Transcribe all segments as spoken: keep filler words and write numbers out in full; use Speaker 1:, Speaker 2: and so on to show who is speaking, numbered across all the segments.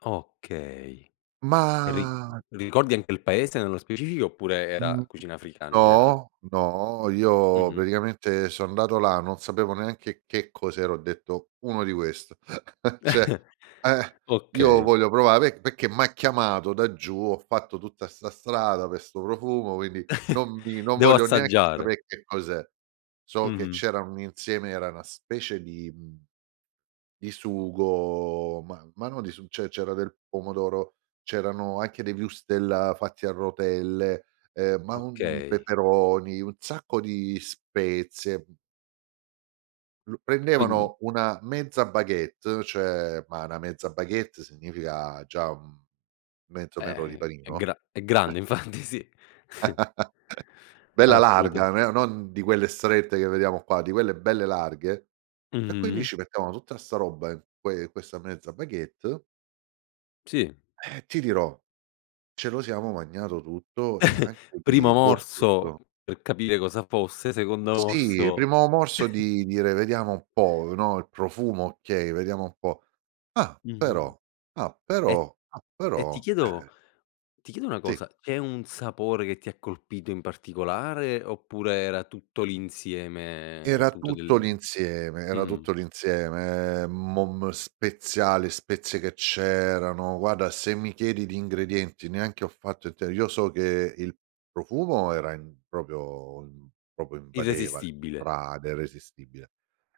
Speaker 1: Okay. Ri
Speaker 2: Mah
Speaker 1: ricordi anche il paese nello specifico, oppure era
Speaker 2: Mhmm,
Speaker 1: cucina africana in generale?
Speaker 2: no, no, io
Speaker 1: Mh-mh.
Speaker 2: praticamente so andato là, non sapevo neanche che cos'era, ho detto: "Uno di questo." Cioè, ehm: "Io
Speaker 1: Okay.
Speaker 2: voglio provare perché m'ha chiamato da giù, ho fatto tutta 'sta strada pe' 'sto profumo, quindi non mi non
Speaker 1: "Devo
Speaker 2: voglio neanche
Speaker 1: assaggiare."
Speaker 2: sape' che cos'è." So che
Speaker 1: Mh-mh.
Speaker 2: c'erano un insieme era una specie di mhmm, di sugo, ma ma no di su ceh c'era del pomodoro, c'erano anche dei wurstel fatti a rotelle, ehm, ma uhm,
Speaker 1: Okay.
Speaker 2: peperoni, un sacco di spezie, mh. Lu
Speaker 1: Quindi
Speaker 2: prendevano una mezza baguette cioè, ma 'na mezza baguette significa già, mhmm, mezzo metro di
Speaker 1: Eh, è
Speaker 2: panino,
Speaker 1: gra è grande
Speaker 2: eh.
Speaker 1: infatti sì.
Speaker 2: Bella
Speaker 1: Assoluta
Speaker 2: larga, non era non di quelle strette che vediamo qua, di quelle belle larghe. E quindi
Speaker 1: Mh-mh.
Speaker 2: ci mettevano tutta 'sta roba in que in questa mezza baguette
Speaker 1: Sì.
Speaker 2: eh, ti dirò, ce lo siamo magnato tutto e anche
Speaker 1: Primo
Speaker 2: di, boh,
Speaker 1: morso
Speaker 2: gusto.
Speaker 1: per capire cosa fosse, secondo
Speaker 2: Sì,
Speaker 1: morso
Speaker 2: primo morso di dire: "Vediamo un po', no, il profumo okay, vediamo un po'. Ah
Speaker 1: Mh-mh.
Speaker 2: però, ah
Speaker 1: E
Speaker 2: però, ah
Speaker 1: e ti
Speaker 2: però.
Speaker 1: chiedo
Speaker 2: Eh!"
Speaker 1: ti chiedo una
Speaker 2: Sì.
Speaker 1: cosa, c'è un sapore che ti ha colpito in particolare oppure era tutto l'insieme
Speaker 2: Era
Speaker 1: appunto
Speaker 2: tutto
Speaker 1: del
Speaker 2: l'insieme era
Speaker 1: mh-mh.
Speaker 2: tutto l'insieme, ehm, mom speziali, spezie che c'erano. Guarda, se mi chiedi di ingredienti neanche ho fatto il t io so che il profumo era in proprio ehm, proprio invadeva le
Speaker 1: Irresistibile.
Speaker 2: strade, era irresistibile.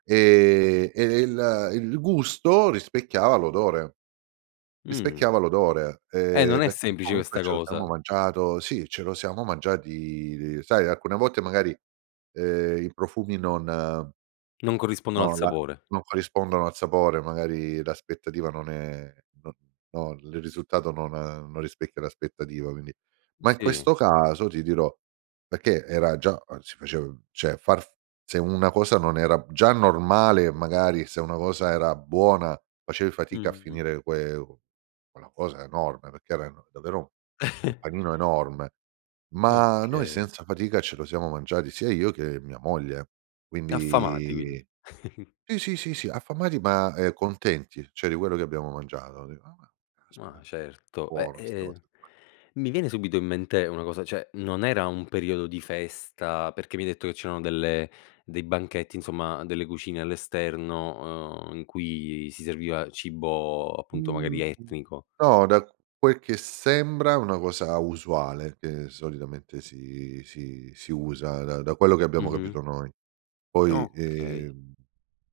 Speaker 2: E e il il gusto rispecchiava l'odore.
Speaker 1: Mh.
Speaker 2: Rispecchiava l'odore,
Speaker 1: E non
Speaker 2: ehm,
Speaker 1: è
Speaker 2: perché
Speaker 1: semplice
Speaker 2: comunque
Speaker 1: questa
Speaker 2: ce lo siamo
Speaker 1: cosa.
Speaker 2: mangiato, sì ce lo siamo mangiati sai alcune volte magari, ehm, i profumi non, ehm
Speaker 1: Non corrispondono al
Speaker 2: no la
Speaker 1: sapore.
Speaker 2: non corrispondono al sapore, magari l'aspettativa non è non no, il risultato non non rispecchia l'aspettativa, quindi ma in
Speaker 1: Sì.
Speaker 2: questo caso ti dirò perché era già si facev ceh far se una cosa non era già normale magari, se una cosa era buona facevi fatica a
Speaker 1: Mh-mh.
Speaker 2: finire que quella cosa enorme perché erano davvero un panino enorme, ma noi
Speaker 1: Okay.
Speaker 2: senza fatica ce lo siamo mangiati, sia io che mia moglie,
Speaker 1: Affamati quindi.
Speaker 2: quindi sì, sì, sì, sì affamati, ma, ehm, contenti, ceh di quello che abbiamo mangiato, "ah,
Speaker 1: Ma
Speaker 2: caspita,
Speaker 1: certo. Eh,
Speaker 2: buona, sta
Speaker 1: ehm,
Speaker 2: cosa qua."
Speaker 1: mi viene subito in mente una cosa, cioè non era un periodo di festa, perché mi hai detto che c'erano delle dei banchetti insomma, delle cucine all'esterno, uhm, in cui si serviva cibo, appunto, magari
Speaker 2: Mhmm,
Speaker 1: etnico.
Speaker 2: no, da quel che sembra una cosa usuale che solitamente si si si usa da da quello che abbiamo
Speaker 1: Mh-mh.
Speaker 2: capito noi. Poi
Speaker 1: Okay.
Speaker 2: ehm